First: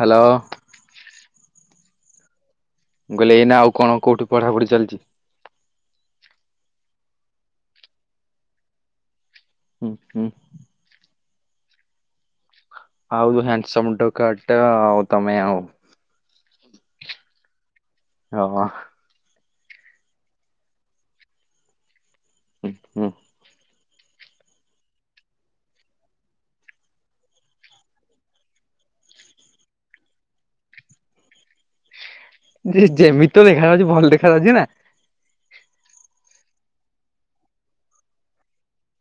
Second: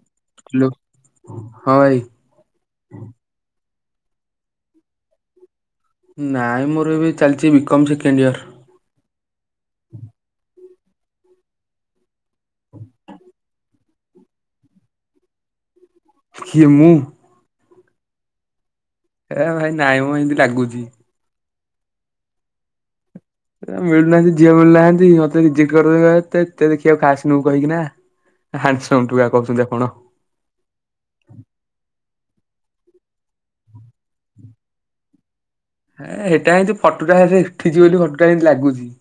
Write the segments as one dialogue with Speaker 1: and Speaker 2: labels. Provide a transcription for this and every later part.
Speaker 1: Hello
Speaker 2: hello ହଁ ଭାଇ।
Speaker 1: ମୁଁ କହିଲି ଏଇନା ଆଉ କଣ କୋଉଠି ପଢାପଢି ଚାଲିଛି?
Speaker 2: ନାହିଁ ମୋର ଏବେ ଚାଲିଛି ବିକମ୍ ସେକେଣ୍ଡ ଇୟର୍।
Speaker 1: ହୁଁ ହୁଁ ଆଉ ହ୍ୟାଣ୍ଡସମ ଟୋକାଟା ଆଉ ତମେ ଆଉ।
Speaker 2: କିଏ ମୁଁ?
Speaker 1: ଓହୋ
Speaker 2: ଏ ଭାଇ ନାଇଁ ମ ଏମିତି ଲାଗୁଛି।
Speaker 1: ହୁଁ ହୁଁ।
Speaker 2: ମିଳୁନାହାନ୍ତି ଝିଅ ମିଳୁନାହାନ୍ତି ମତେ ରିଯେକ୍ଟ କରି ଦଉଛନ୍ତି ଦେତେ ଦେଖିବାକୁ ଖାସ୍ କହିକି ନା। ହାଣ୍ଡସମ ଟୁକା କହୁଛନ୍ତି ଆପଣ।
Speaker 1: ଯେ ଯେମିତି ଦେଖାଯାଉଛି ଭଲ ଦେଖା ଯାଉଛି ନା।
Speaker 2: ହେ ହେଇଟା ହେମିତି ଫଟୁ ଟା ହେ ଉଠିଛି ବୋଲି ଫଟୁ ଟା ହେମିତି ଲାଗୁଛି।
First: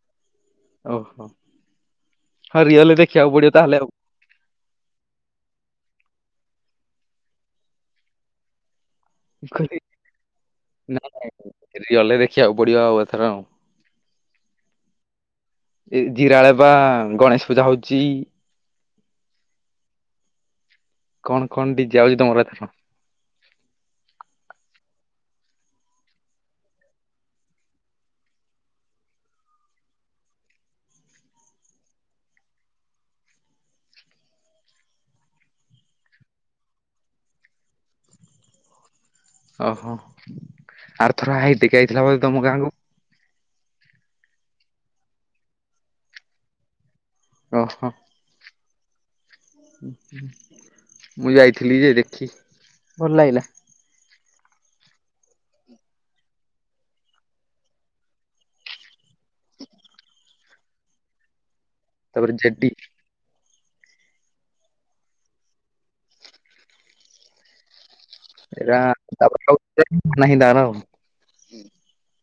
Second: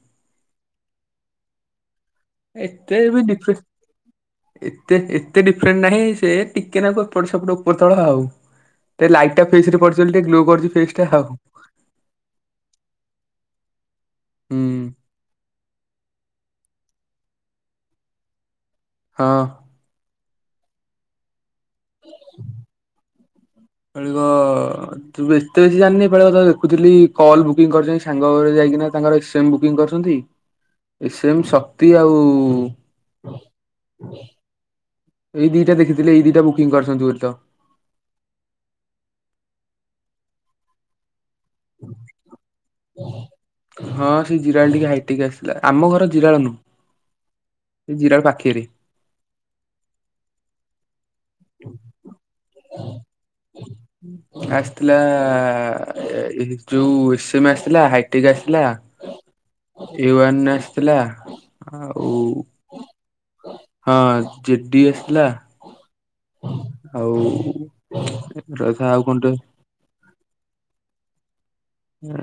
Speaker 1: ଓହୋ ହଁ
Speaker 2: ଏତେ
Speaker 1: ରିଅଲ
Speaker 2: ବି
Speaker 1: ଦେଖିବାକୁ ପଡିବ
Speaker 2: ଡିଫରେନ୍ସ
Speaker 1: ତାହେଲେ ଆଉ।
Speaker 2: ଏତେ ଏତେ ଡିଫରେଣ୍ଟ ନାହିଁ ସେ ଟିକେ ନା ଏପଟେ ସେପଟ ଉପର ତଳ ଆଉ। ଏ ଲାଇଟ୍ ଟା
Speaker 1: ମୁଁ
Speaker 2: ଫେସ
Speaker 1: କହିଲି
Speaker 2: ରେ ପଡୁଛି ଟିକେ ଗ୍ଲୋ କରୁଛି ଫେସ
Speaker 1: ନା
Speaker 2: ଟା ଆଉ।
Speaker 1: ରିଅଲରେ ଦେଖିବାକୁ ପଡିବ ଆଉ ଏଥର ଆଉ।
Speaker 2: ହୁଁ।
Speaker 1: ଏ ଜିରାଳ ପା ଗଣେଶ ପୂଜା ହଉଛି।
Speaker 2: ହଁ।
Speaker 1: କଣ କଣ ଡିଯେ ଆଉଛି ତମର ଏଥର?
Speaker 2: [unintelligible] ତୁ ବେଶୀ ତ କିଛି ଜାଣିନି ଏଇପାଳିକ କଥା ଦେଖୁଥିଲି କଲ୍ ବୁକିଂ କରୁଛନ୍ତି ସାଙ୍ଗଘରେ ଯାଇକିନା ତାଙ୍କର ବୁକିଂ କରିଛନ୍ତି ଏ ସେମ ଶକ୍ତି ଆଉ ଏଇ ଦିଟା ଦେଖିଥିଲି ଏଇ ଦିଟା ବୁକିଂ କରିଛନ୍ତି ବୋଲି ତ।
Speaker 1: ଓହୋ ଆର ଥର ହାଇଟେକ୍ ଆଇଥିଲା ବୋଧେ ତମ ଗାଁକୁ।
Speaker 2: ହଁ ସେ ଜିରାଳ ଠିକି ହାଇଟେକ ଆସିଥିଲା ଆମ ଘର ଜିରାଳ ନୁହୁ।
Speaker 1: ଓହୋ
Speaker 2: ସେ ଜିରାଳ ପାଖେରେ।
Speaker 1: ମୁଁ ଯାଇଥିଲି ଯେ ଦେଖି ଭଲ ଲାଗିଲା।
Speaker 2: ଆସିଥିଲା ଲା ହେ ଯୋଉ ଏ ସେମ ଆସିଥିଲା ହାଇଟେକ୍ ଆସିଥିଲା। ଏ ୱାନ ରେ ଆସ୍ଥିଲା। ଆଉ
Speaker 1: ତାପରେ ଜେଡି
Speaker 2: ହଁ ଜିଟି ଆସ୍ଥିଲା। ଆଉ। ରହିଥା ଆଉ କଣଟେ
Speaker 1: [unintelligible]
Speaker 2: ଓ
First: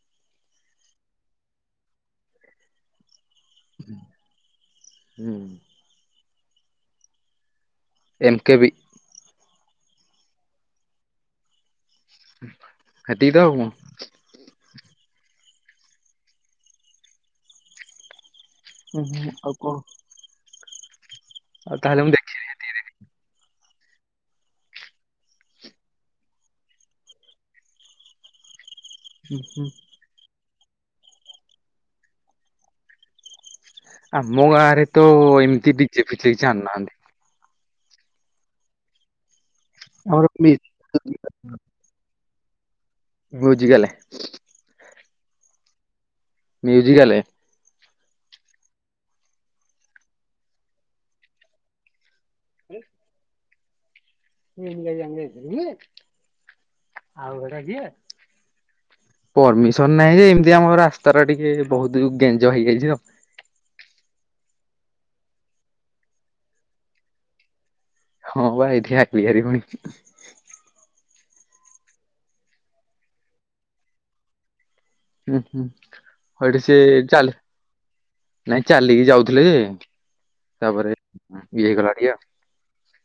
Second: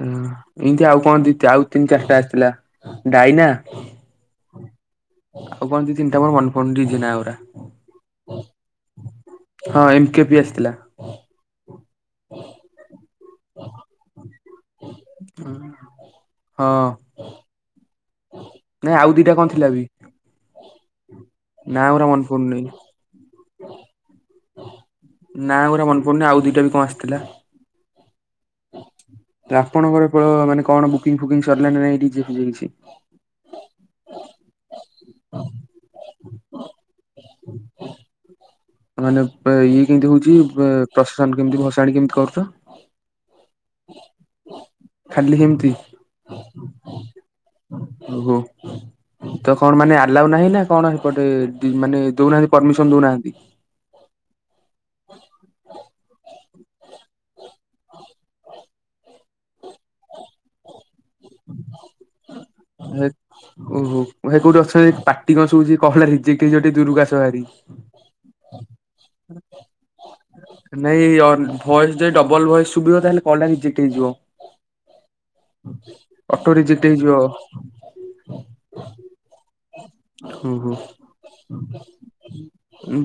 Speaker 2: ଏମ୍ତି ଆଉ କଣ ଦ ଆଉ ତିନି ଚାରିଟା ଆସିଥିଲା ଡାଇନା।
Speaker 1: ହୁଁ।
Speaker 2: ଆଉ କଣ ଦି ତିନିଟା ମୋର ମନେପଡୁନି ଡିଜି ନା ଗୁରା।
Speaker 1: M K B.
Speaker 2: ହଁ ଏମ୍ କେ ବି ଆସ୍ଥିଲା।
Speaker 1: ସେତିକିତ ଆଉ କଣ।
Speaker 2: ହଁ। ନାଇଁ
Speaker 1: ହୁଁ
Speaker 2: ଆଉ
Speaker 1: ହୁଁ
Speaker 2: ଦିଟା କଣ ଥିଲା ବି।
Speaker 1: ଆଉ
Speaker 2: ନା
Speaker 1: କଣ
Speaker 2: ଗୁରା ମନେ ପୁଡୁନି। ନା ଗୁରା ମନେ ପଡୁନି ଆଉ ଦିଟା ବି କଣ ଆସ୍ଥିଲା।
Speaker 1: ହୁଁ ହୁଁ।
Speaker 2: ଆପଣଙ୍କର ମାନେ କଣ ବୁକିଂ ଫୁକିଂ ସରିଲାଣି ନା ନାହିଁ ଡିଜେଲ ଫିଜେ କିଛି।
Speaker 1: ଆମୋ ଗାଁ ରେ ତ ଏମିତି ଡିଜେ ଫିଜେ କିଛି ଆଣୁ ନାହାନ୍ତି।
Speaker 2: ମାନେ ଇଏ କେମ୍ତି
Speaker 1: ଆମର
Speaker 2: ହଉଛି
Speaker 1: ମି
Speaker 2: ପ୍ରଶାସନ କେମିତି ଭସାଣି କେମଂତି କରୁଛ।
Speaker 1: ବୁଝିଗଲେ।
Speaker 2: ଖାଲି ସେମ୍ତି।
Speaker 1: ମ୍ୟୁଜିକାଲେ।
Speaker 2: ଓହୋ ତ କଣ ମାନେ ଆଲାଉ ନାହିଁ ନା କଣ ହେପଟେ ମାନେ ଦଉନାହାନ୍ତି ପର୍ମିସନ୍ ଦଉନାହାନ୍ତି।
Speaker 1: [unintelligible] ପର୍ମିସନ୍ ନାହିଁ ଯେ ଏମ୍ତି ଆମ ରାସ୍ତା ଟା ଟିକେ ବହୁତ ଗେଞ୍ଜ ହେଇଯାଇଛି ତ।
Speaker 2: ହେ ଓହୋ ଭାଇ କୋଉଠି ଅଛନ୍ତି ପାଟି କଣ ଶୁବୁଛି କଲ ଟା ରିଜେକ୍ଟ୍ ହେଇଯିବ ଦୂରକୁ ଆଶହାରି।
Speaker 1: ହଁ ବା ଏଠି ଆଇଲି ହାରି ପୁଣି।
Speaker 2: ନାଇଁ ଭଏସ୍ ଯଦି ଡବଲ୍ ଭଏସ୍ ଶୁଭିବ ତାହେଲେ କଲ୍ ଟା ରିଯେକ୍ଟ୍ ହେଇଯିବ।
Speaker 1: ହୁଁ ହୁଁ
Speaker 2: ଅଟୋ
Speaker 1: ଏଠି ସେ
Speaker 2: ରୀଜେକ୍ଟ୍ ହେଇଯିବ।
Speaker 1: ଚାଲି ନାଇଁ ଚାଲିକି ଯାଉଥିଲେ ଯେ
Speaker 2: ଓହୋ।
Speaker 1: ତାପରେ ଇଏ ହେଇଗଲା ଟିକେ ଆଉ।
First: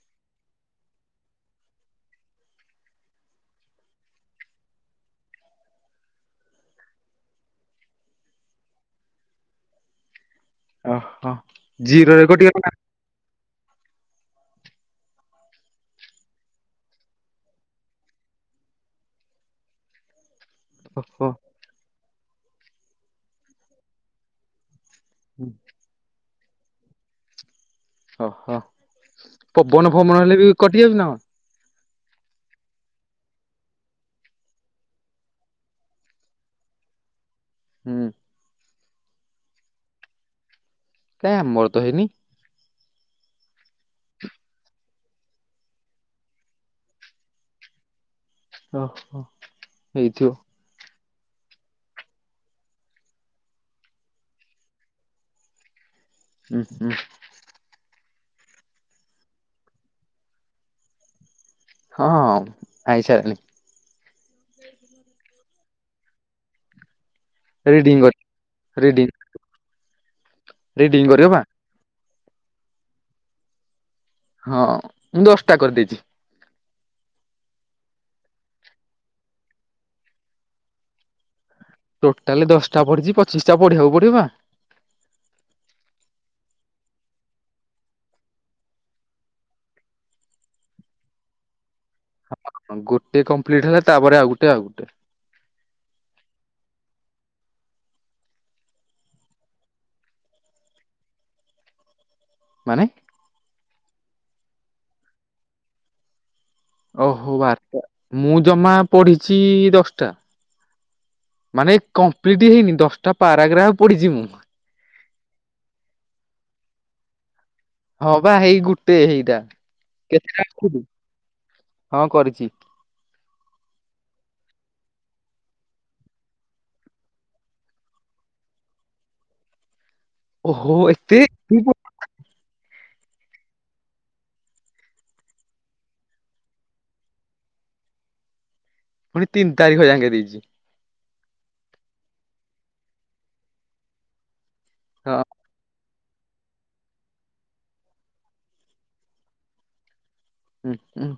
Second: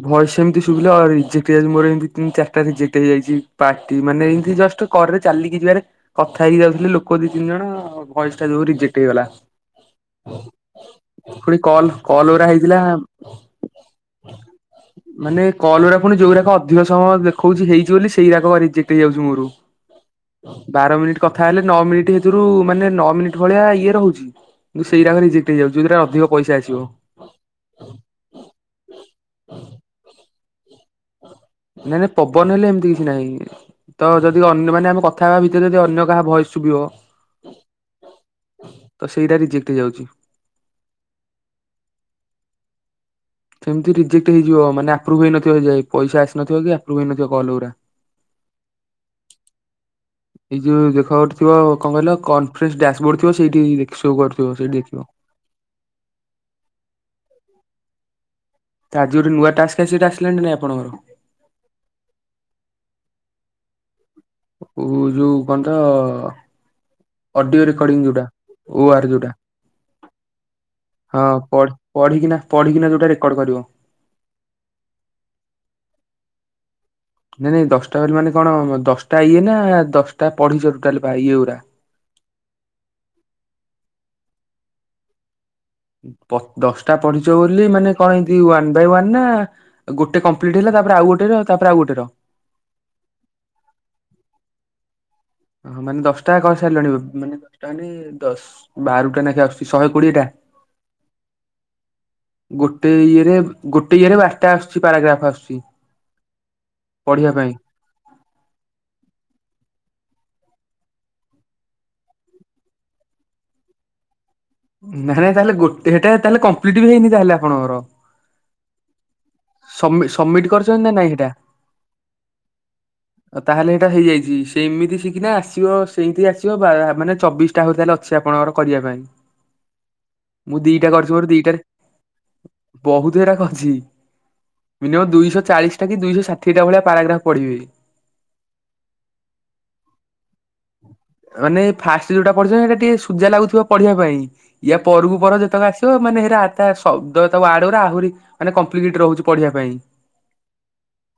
Speaker 2: ଭଏସ୍ ଏମ୍ତି ଶୁବିଲେ ରିଜେକ୍ଟ ହେଇଯାଉଛି ମୋର ଏମ୍ତି ତିନ ଚାରିଟା ରିଜେକ୍ଟ ହେଇଯାଇଚି ପାଟି ମାନେ ଏମ୍ତି ଜଷ୍ଟ କରରେ ଚାଲିକି ଯିବାରେ କଥା ହେଇ ଯାଉଥିଲେ ଲୋକ ଦି ତିନି ଜଣ ଭୟସ ଟା ଯୋଉ ରିଜେକ୍ଟ ହେଇଗଲା।
Speaker 1: ଓହୋ
Speaker 2: ପୁଣି କଲ୍
Speaker 1: ଜିରରେ
Speaker 2: କଲ୍ ଗୁରା
Speaker 1: କଟି
Speaker 2: ହେଇଥିଲା ମାନେ କଲଉରା ପୁଣି ଯୋଉ ରାକ ଅଧିକ ସମୟ ଦେଖଉଚି ହେଇଚି ବୋଲି ସେଇରାକ ରିଜେକ୍ଟ ହେଇଯାଉଚି ମୋର। ବାର ମିନିଟ
Speaker 1: ଓହୋ।
Speaker 2: କଥା ହେଲେ ନଅ ମିନିଟ୍ ହେଥିରୁ ମାନେ ନଅ ମିନିଟ ଭଳିଆ ଇଏ ରହୁଚି। ତ ସେଇଟା କ ରିଜେକ୍ଟ ହେଇଯାଉଚି ଯୋଉରା ଅଧିକ ପଇସା ଆସିବ।
Speaker 1: ଓହୋ ପବନ ଫବନ ହେଲେ ବି କଟିଯାଉଚି ନା କଣ।
Speaker 2: ନାଇଁ ନାଇଁ ପବନ ହେଲେ ଏମ୍ତି କିଛି ନାଇଁ। ତ ଯଦି ଅନ୍ୟ ମାନେ ଆମେ କଥା ହେବା ଭିତରେ ଯଦି ଅନ୍ୟ କାହା ଭଏସ୍ ଶୁଭିବ।
Speaker 1: ହୁଁ।
Speaker 2: ତ ସେଇରା ରିଜେକ୍ଟ୍ ହେଇଯାଉଚି।
Speaker 1: କାଇଁ ଆମର ତ ହେଇନି।
Speaker 2: ସେମ୍ତି ରିଜେକ୍ଟ ହେଇଯିବ ମାନେ ଆପ୍ରୁଭ୍ ହେଇନଥିବ ଯାଇ ପଇସା ଆସିନଥିବ କି ଆପ୍ରୁଭ୍ ହେଇନଥିବ କଲ ଉରା।
Speaker 1: [unintelligible] ହୋଇଥିବ।
Speaker 2: ଏଇ ଯୋଉ ଦେଖ ଗୋଟେ ଥିବ କଣ କହିଲା କନଫରେନ୍ସ ଡ୍ୟାସବୋର୍ଡ ଥିବ ସେଇଠି ସୋ କରୁଥିବ ସେଇଟି।
Speaker 1: [inaudible]
Speaker 2: ଆଜି ଗୋଟ ନୂଆ ଟାସ୍କ୍ ଆସି ଆସିଲାଣି ନା ଆପଣଙ୍କର।
Speaker 1: ହଁ ଆଇସା
Speaker 2: ଉ ଯୋଉ କଣ୍ଟ ଅଡିଓ
Speaker 1: ରିଡିଙ୍ଗ
Speaker 2: ରେକର୍ଡିଙ୍ଗ ଯୋଉଟା
Speaker 1: କରି
Speaker 2: ଓ ଆର୍
Speaker 1: ରିଡିଙ୍ଗ
Speaker 2: ଯୋଉଟା
Speaker 1: ରିଡିଙ୍ଗ
Speaker 2: ହଁ
Speaker 1: କରିବ ବା
Speaker 2: ପଢ଼ି ପଢ଼ିକିନା ପଢ଼ିକିନା ଯୋଉଟା ରେକର୍ଡ କରିବ।
Speaker 1: ହଁ ମୁଁ ଦଶଟା କରିଦେଇଚି।
Speaker 2: ନାଇଁ ନାଇଁ ଦଶଟା କଲୁ ମାନେ କଣ ଦଶଟା ଇଏ ନା ଦଶଟା ପଢ଼ିଚୁ ଟୋଟାଲି ଇଏ ଗୁରା?
Speaker 1: ଟୋଟାଲ ଦଶଟା ପଢ଼ିଚି ପଚିଶିଟା ପଢ଼ିବାକୁ ପଡ଼ିବ ବା।
Speaker 2: ଦଶଟା ପଢ଼ିଚ ବୋଲି ମାନେ କଣ ଏଇ ୱାନ୍ ବାଇ ୱାନ ନା ଗୋଟେ କମ୍ପ୍ଲିଟ ହେଲା ତାପରେ ଆଉ ଗୋଟେ ର ତାପରେ ଆଉ ଗୋଟେ ର।
Speaker 1: ଗୋଟେ କମ୍ପ୍ଲିଟ ହେଲା ତାପରେ ଆଉ ଗୋଟେ ଆଉ ଗୋଟେ।
Speaker 2: ଓ ହଁ ମାନେ ଦଶଟା କହି ସରିଲାଣି ମାନେ ଦଶଟା ମାନେ ଦଶ ବାରୁଟା ନେଖୋ ଆସୁଛି ଶହେ କୋଡ଼ିଏ ଟା।
Speaker 1: ମାନେ
Speaker 2: ଗୋଟେ ଇଏରେ ଗୋଟେ ଇଏରେ ବାରଟା ଆସୁଛି ପାରାଗ୍ରାପ ଆସୁଛି
Speaker 1: ଓହୋ
Speaker 2: ପଢ଼ିବା ପାଇଁ।
Speaker 1: ବାରଟା ମୁଁ ଜମା ପଢ଼ିଚି ଦଶଟା। ମାନେ କମ୍ପ୍ଲିଟ୍ ହେଇନି ଦଶଟା ପାରାଗ୍ରାପ୍ ପଢ଼ିଚି ମୁଁ।
Speaker 2: ନାଇଁ ନାଇଁ ତାହେଲେ ଗୋଟେ ହେଟା ତାହେଲେ କମ୍ପ୍ଲିଟ ବି ହେଇନି ତାହେଲେ ଆପଣଙ୍କର?
Speaker 1: ହଁ ବା ହେଇ ଗୋଟେ ହେଇଟା
Speaker 2: ସବମି
Speaker 1: କେତେ ଟା
Speaker 2: ସବମିଟ କରିଛନ୍ତି
Speaker 1: କରିଚ
Speaker 2: ନା ନାଇଁ ହେଟା?
Speaker 1: ହଁ କରିଚି।
Speaker 2: ତାହେଲେ ଏଇଟା ହେଇଯାଇଚି ସେ ଏମିତି ଶିଖିନେ ଆସିବ ସେମିତି ଆସିବ ମାନେ ଚବିଶି ଆହୁରି ତାହାଲେ ଅଛି ଆପଣଙ୍କର କରିବା ପାଇଁ। ମୁଁ
Speaker 1: ଓହୋ
Speaker 2: ଦିଇଟା କରିଚି
Speaker 1: ଏତେ
Speaker 2: ମୋର ଦିଇଟାରେ ବହୁତୁ ହେରାକ ଅଛି। ମିନିୟମ୍ ଦୁଇଶହ ଚାଳିଶିଟା କି ଦୁଇଶହ ଷାଠିଏ ଭଳିଆ ପାରାଗ୍ରାଫ ପଢ଼ିବେ।
Speaker 1: ପୁଣି ତିନି ତାରିଖ ଜାକେ ଦେଇଚି।
Speaker 2: ମାନେ ଫାଷ୍ଟ ଯୋଉଟା ପଢ଼ିବ ସେଇଟା ଟିକେ ସୁଯା ଲାଗୁଥିବ ପଢ଼ିବା ପାଇଁ। ୟା ପରକୁ
Speaker 1: ହଁ
Speaker 2: ପର ଯେତକ ଆସିବ ମାନେ ହେରା ଆତା ଶବ୍ଦ ତା ୱଡେଗୁରା ଆହୁରି ମାନେ କମ୍ପ୍ଲିକେଟ୍ ରହୁଚି। ପଢ଼ିବା ପାଇଁ।
Speaker 1: ହୁଁ ହଁ।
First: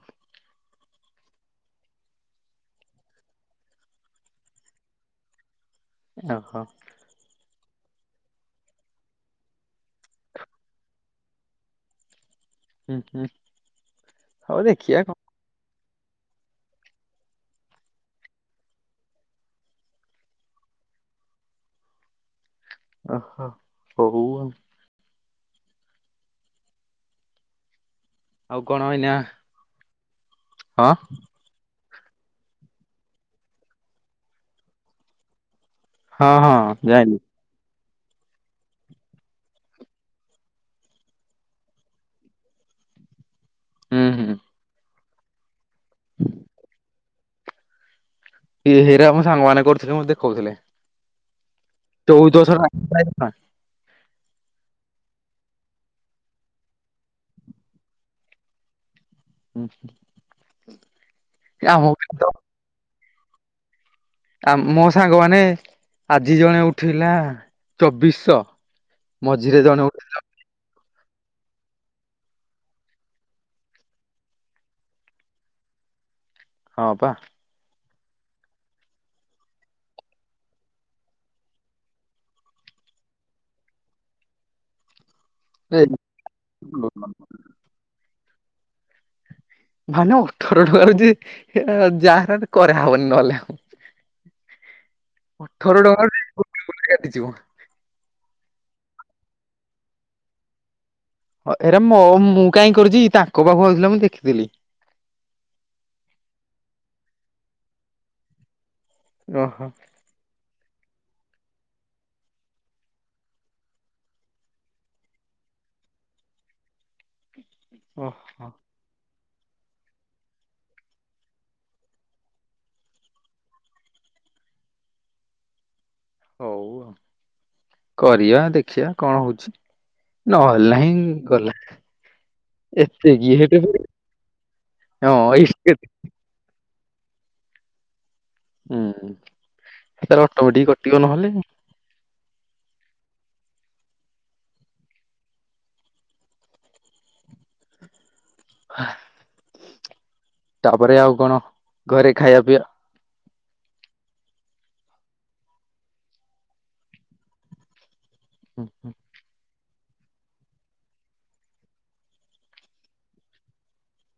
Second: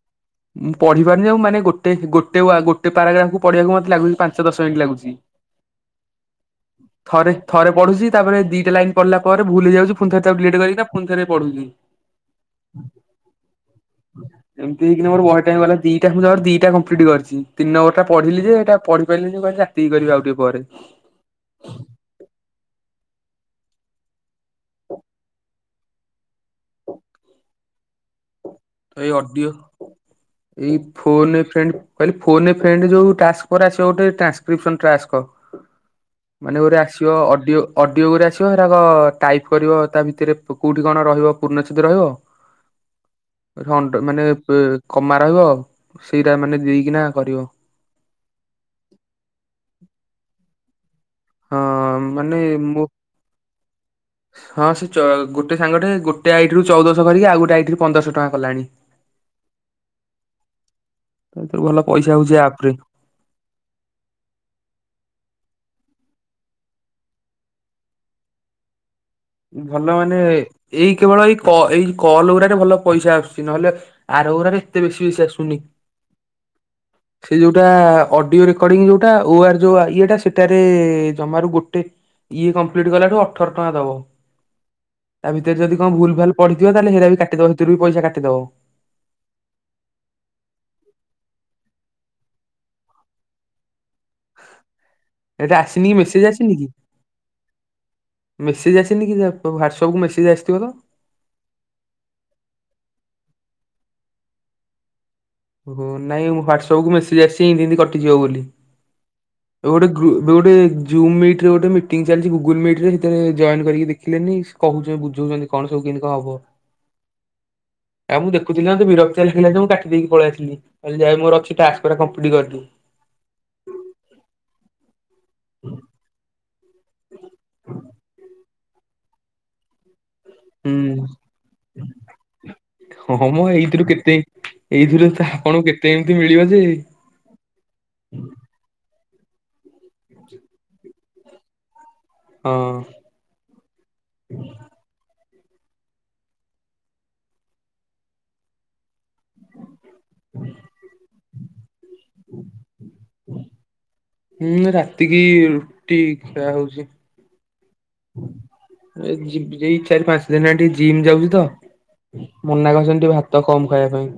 Speaker 2: ମୁଁ ପଢ଼ି ପାରୁନି ଆଉ ମାନେ ଗୋଟେ ଗୋଟେ ଗଟେ ପାରାଗ୍ରାପକୁ ପଢ଼ିବାକୁ ମତେ ପାଞ୍ଚ ଦଶ ମିନିଟ୍ ଲାଗୁଛି।
Speaker 1: ଓହୋ।
Speaker 2: ଥ ଥରେ ପଢୁଚି ତାପରେ ଦିଟା ଲାଇନ୍ ପଢ଼ିଲା ପରେ ଭୁଲ ହେଇ ଯାଉଛି ପୁଣି ତାକୁ ଡିଲିଟ କରିକି ନା ପୁଣି ଥରେ ପଢୁଛି।
Speaker 1: ହୁଁ ହୁଁ। ହଉ
Speaker 2: ଏମିତିି
Speaker 1: ଦେଖିବା
Speaker 2: ହେକିନା ମୋର ବହେ ଟାଇମ୍ ଗଲା ଦି କେ ମୁଁ ଜମାରୁ ଦିଇଟା କମ୍ପ୍ଲିଟ କରିଚି ତି ଟିନି ମ୍ବରଟା ପଢ଼ିଲି ଯେ ଏଟା ପଢ଼ି ପାରିନି ମୁଁ କହିଲି ରାତିି କରିବି ଆଉ ଟିକିଏ ପରେ।
Speaker 1: ଅହ ହଉ ଆଉ।
Speaker 2: ହ
Speaker 1: ଆଉ କଣ
Speaker 2: ତ ଏଇ
Speaker 1: ଏଇନା
Speaker 2: ଅଡିଓ ଏଇ
Speaker 1: ହଁ
Speaker 2: ଫୋନ ଏ ଫ୍ରେଣ୍ଡ। କହିଲେ ଫୋନ ଏ ଫ୍ରେଣ୍ଡ୍ ଯୋଉ ତାସ୍ ପରେ ଆସିବ ଗୋଟେ ଟ୍ରାକିଫିସ୍ନ ତାକ୍ସ।
Speaker 1: ହଁ ହଁ
Speaker 2: ମାନେ ଗୁରେ
Speaker 1: ଯାଇଁଲି
Speaker 2: ଆସିବ ଅଡିଓ ଅଡ଼ିଓ ଗୁରେ ଆସିବ ହେରାକ ଟାଇପ୍ କରିବ ତା ଭିତରେ କେଉଁଠି କଣ ରହିବ ପୂର୍ଣଚ୍ଛେଦ ରହିବ। ଘଣ୍ଟ
Speaker 1: ହୁଁ
Speaker 2: ମାନେ
Speaker 1: ହୁଁ
Speaker 2: କମା ରହିବ ସେଇଟା ମାନେ ଦେଇକିନା କରିବ।
Speaker 1: ଏ ହେଇରା ମୋ ସାଙ୍ଗମାନୋନ କରୁଥିଲେ ମତେ ଦେଖୋଉଥିଲେ।
Speaker 2: ହଁ ହଁ।
Speaker 1: ବରଷ ଟଙ୍କା ପାଇଚୁ ନା?
Speaker 2: ହଁ ସେ ଚ ଗୋଟେ ସାଙ୍ଗଟେ ଗୋଟେ ଆଇଟିରୁ ଚଉଦଶହ କରିକି ଆଉ ଗୋଟେ ଆଇଟିରୁ ପନ୍ଦରଶହ ଟଙ୍କା କଲାଣି।
Speaker 1: ହୁଁ।
Speaker 2: ଏଥୁରୁ ଭଲ ପଇସା ହଉଛି ଏ ଆପ ରେ।
Speaker 1: ଆ ମୋ ସାଙ୍ଗ ମାନ ଆଜି ଜଣେ ଉଠିଲା ଚବିଶ। ମଝିରେ
Speaker 2: ଭଲ
Speaker 1: ଜଣେ ଉ
Speaker 2: ମାନେ ଏଇ କେବଳ ଏଇ ଏଇ କଲ ଗୁଡାରେ ଭଲ ପଇସା ଆସୁଛି ନହେଲେ ଆରଗୁରାରେ ଏତେ ବେଶୀ ବେସି ଆସୁନି।
Speaker 1: ହଁ ପା।
Speaker 2: ଏଇ ଯୋଉଟା ଅଡିଓ ରେକର୍ଡି ଯଉଟା ଓ ଆର୍ ଯୋଉ ଆ ଇଏଟା ସେଟାରେ ଜମାରୁ ଗୋଟେ ଇଏ କମ୍ପ୍ଲିଟ୍ କଲାଠୁ ଅଠର ଟଙ୍କା ଦବ। ତା ଭିତରେ ଯଦି କଣ ଭୁଲ ଭାଲ ପଡ଼ିଥିବ ତାହେଲେ ହେରା ବି କାଟିଦବ ହେଥିରୁ ବି ପଇସା କାଟିଦବ।
Speaker 1: ମାନେ ଅଠର ଟଙ୍କା ଯଦି ଯାହାର ହେଲେ କରା ହବନି ନହେଲେ ଆଉ।
Speaker 2: ଏଟା
Speaker 1: ଅଠର
Speaker 2: ଆସିନି କି
Speaker 1: ଟଙ୍କାରୁ ଯେ
Speaker 2: ମେସେଜ ଆସିନି କି।
Speaker 1: କାଟିଯିବ।
Speaker 2: ମେସେଜ ଆସିନି କି ସେ ତୋ ହ୍ୱାଟସଆପକୁ ମେସେଜ୍ ଆସିଥିବ ତ।
Speaker 1: ଅ ହେରା ମ ମୁଁ କାଇଁ କରିଚି କି ତାଙ୍କ ପାଖକୁ ଆଇଥିଲା ମୁଁ ଦେଖିଥିଲି।
Speaker 2: ଓ ହ ନାଇଁ ମୁଁ ହ୍ଵାଟସଆପ୍ କୁ ମେସେଜ ଆସିଚି ଏମତି ଏମତି କଟିଯିବ ବୋଲି
Speaker 1: ଓହୋ
Speaker 2: ଆଉ ଗୋଟେ ଗ୍ରୁ ଗୃପ୍ରେ ଗୋଟେ ଜୁମ୍ ମିଟ ରେ ଗୋଟେ ମିଟିଂ ଚାଲିଛି ଗୁଗୁଲ୍ ମିଟ ରେ ସେଥିରେ ଜଏନ କରିକି ଦେଖିଲେନି। କହୁଛନ୍ତି ବୁଝଉଛନ୍ତି କଣ ସବୁ କେମିତି କଣ ହବ।
Speaker 1: ହ [inaudible]
Speaker 2: ଏ ମୁଁ ଦେଖୁଥିଲି ନା ମ ବିରକ୍ତ କ୍ତି ଲାଗିଲା ଯେ ମୁଁ କାଟି ଦେଇକି ପଳେଇ ଆସିଲି [unintelligible] [inaudible]
Speaker 1: ହଉ ଆଉ କରିବା ଦେଖିବା କଣ ହଉଛି। ନ ହେଲା ନାହିଁ ଗଲା ଏତେ କିଏ ହେଟ [unintelligible]
Speaker 2: ଏଇଥିରେ ତ ଆପଣଙ୍କୁ କେତେ ଏମିତି ମିଳିବ ଯେ
Speaker 1: ହୁଁ ସେ ତାର ଅଟୋମେଟିକ କଟିବ ନହେଲେ।
Speaker 2: ହଁ।
Speaker 1: [inaudible] ତାପରେ ଆଉ କଣ ଘରେ ଖାଇବା ପିଇବା
Speaker 2: ହୁଁ ରାତିକି ରୁଟି ଖିଆ ହଉଚି।
Speaker 1: ହୁଁ ହଁ।
Speaker 2: ଏଇ ଯିବି ଯାଇ ଚାରି ପାଞ୍ଚ ଦିନ ହେଲା ଟିକେ ଜିମ୍ ଯାଉଛି ତ। ମନା କରିଛନ୍ତି ଟିକେ ଭାତ କମ ଖାଇବା ପାଇଁ।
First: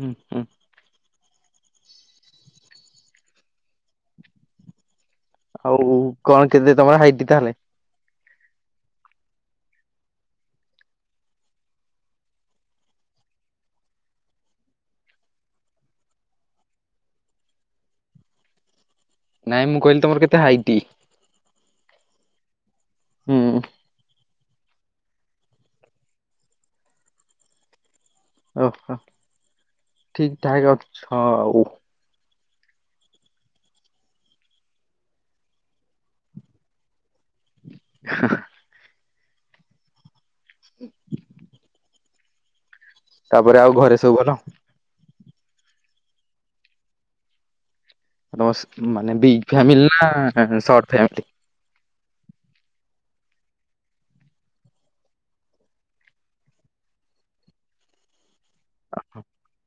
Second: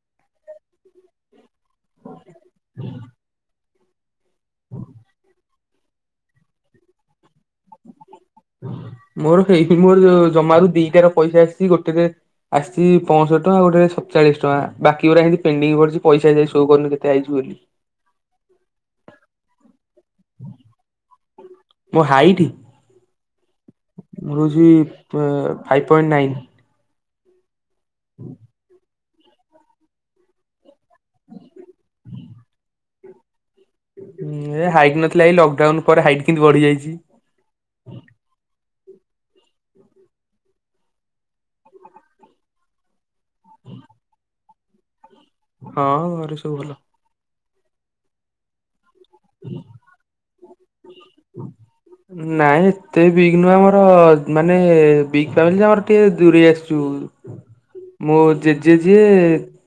Speaker 1: ହୁଁ ହୁଁ।
Speaker 2: [inaudible] [inaudible]
Speaker 1: ଆଉ କଣ କେତେ ତମର ହାଇଟ ତାହେଲେ।
Speaker 2: ମୋର ହେଇ ତି ମୋର ଜମାରୁ ଦିଟାର ପଇସା ଆସିଛି ଗୋଟେ ରେ ଆସିଛି ପଂଶଠି ଟଙ୍କା ଗୋଟେ ରେ ସତଚାଳିଶ ଟଙ୍କା ବାକି ପୁରା ଏମିତି ପେଣ୍ଡିଙ୍ଗ ପଡିଛି ପଇସା ଏ ଯାଇ ସୋ କରୁନି କେତେ ଆଇଚି ବୋଲି।
Speaker 1: ନାଇଁ ମୁଁ କହିଲି ତମର କେତେ ହାଇଟି।
Speaker 2: ମୋ ହାଇଟି।
Speaker 1: ହୁଁ।
Speaker 2: ମୋର ହୋଊଛି ପ ଫାଇଭ୍ ପଏଣ୍ଟ ନାଇନ। ହୁଁ।
Speaker 1: ଓହୋ ଠିକ ଠାକ୍ ଅଛ ଆଉ।
Speaker 2: ହୁଁ ଏ ହାଇଟ୍ ନଥିଲା ଏଇ ଲକଡାଉନ ପରେ ହାଇଟ୍ କେମିତି ବଢିଯାଇଛି।
Speaker 1: [inaudible] [inaudible] ତାପରେ ଆଉ ଘରେ ସବୁ ଭଲ।
Speaker 2: ହଁ ଘରେ ସବୁ ଭଲ।
Speaker 1: ତମ ସେ ମାନେ ବିଗ ଫାମିଲି ନା ସଟ୍ ଫ୍ୟାମିଲୀ।
Speaker 2: ନାଇଁ ଏତେ ବିଗ୍ ନୁହଁ ଆମର ମାନେ ବିଗ ଫାମିଲି ଯେ ଆମର ଟିକେ ଦୂରେଇ ଆସିଚୁ ମୋ ଜେଜେ ଜିଏ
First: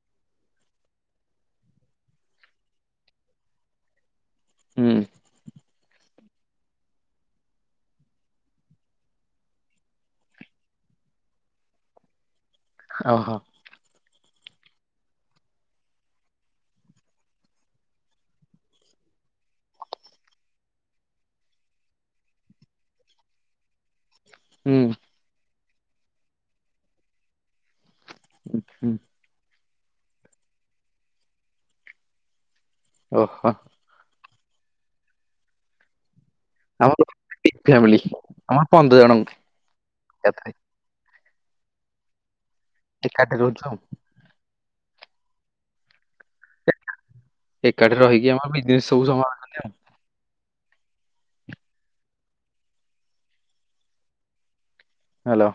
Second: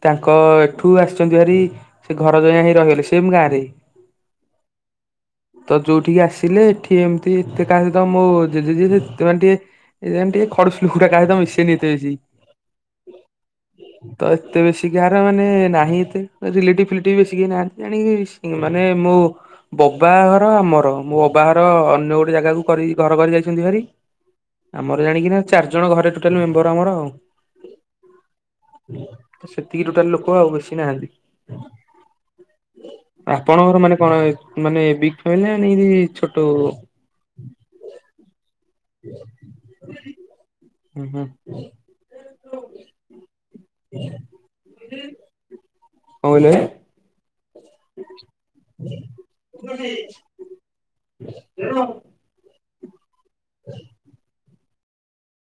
Speaker 2: ତାଙ୍କ ଏଠୁ ଆସିଛନ୍ତି ହାରି ସେ ଘର ଜ୍ୱାଇଁଆ ହେଇ ରହିଲେ ସେମ୍ ଗାଁରେ।
Speaker 1: ହୁଁ।
Speaker 2: ତ ଯୋଉଠିକି ଆସିଲେ ଏଠି ଏମିତି ଏତେ କାହା ସହିତ ମୋ ଜେଜେ ଯିଏ ସେ ଏତେ ମାନେ ଟିକେ ଏ ଯେମିତି ଖଡ଼ି ଶୁକୁଟା କା ସହିତ ମିସେନି ଏତେ ବେଶୀ।
Speaker 1: ହଁ ହ।
Speaker 2: ତ ଏତେ ବେଶୀ କାହାର ମାନେ ନାହିଁ ଏତେ ରିଲେଟିବ୍ ଫିଲେଟିବ୍ ବେଶୀ କେହି ନାହାନ୍ତି ଜାଣିକି ମାନେ ମୁଁ ବୋବା ଘର ଆମର, ମୋ ବୋବା ଘର ଅନ୍ୟ ଗୋଟେ ଜାଗାକୁ କରି ଘର କରି ଯାଇଛନ୍ତି ହାରୀ।
Speaker 1: ହୁଁ
Speaker 2: ଆମର ଜାଣିକି ନା ଚାରି ଜଣ ଘରେ ଟୋଟାଲି ମେମ୍ବର ଆମର
Speaker 1: ହୁଁ
Speaker 2: ଆଉ। ତ ସେତିକି ଟୋଟାଲ ଲୋକ ଆଉ ବେଶୀ ନାହାନ୍ତି।
Speaker 1: ଓହୋ
Speaker 2: ଆପଣଙ୍କର ମାନେ କଣ ମାନେ ବିଗ ଫେମିଲି ନା ମାନେ ଇ ଛୋ
Speaker 1: ଆମର ବିଗ୍ ଫ୍ୟାମିଲ ଆମର ପନ୍ଦର ଜଣ ଏକାଥରେ।
Speaker 2: ହୁଁ ହୁଁ।
Speaker 1: ଏକାଠି ରହୁଛୁ ଆଉ।
Speaker 2: [unintelligible] କଣ କହିଲେ?
Speaker 1: ଏକାଠି ରହିକି ଆମର ବିଜନେସ୍ ସବୁ ସମ୍ୱା
Speaker 2: [unintelligible] [inaudible]
Speaker 1: ହ୍ୟାଲୋ।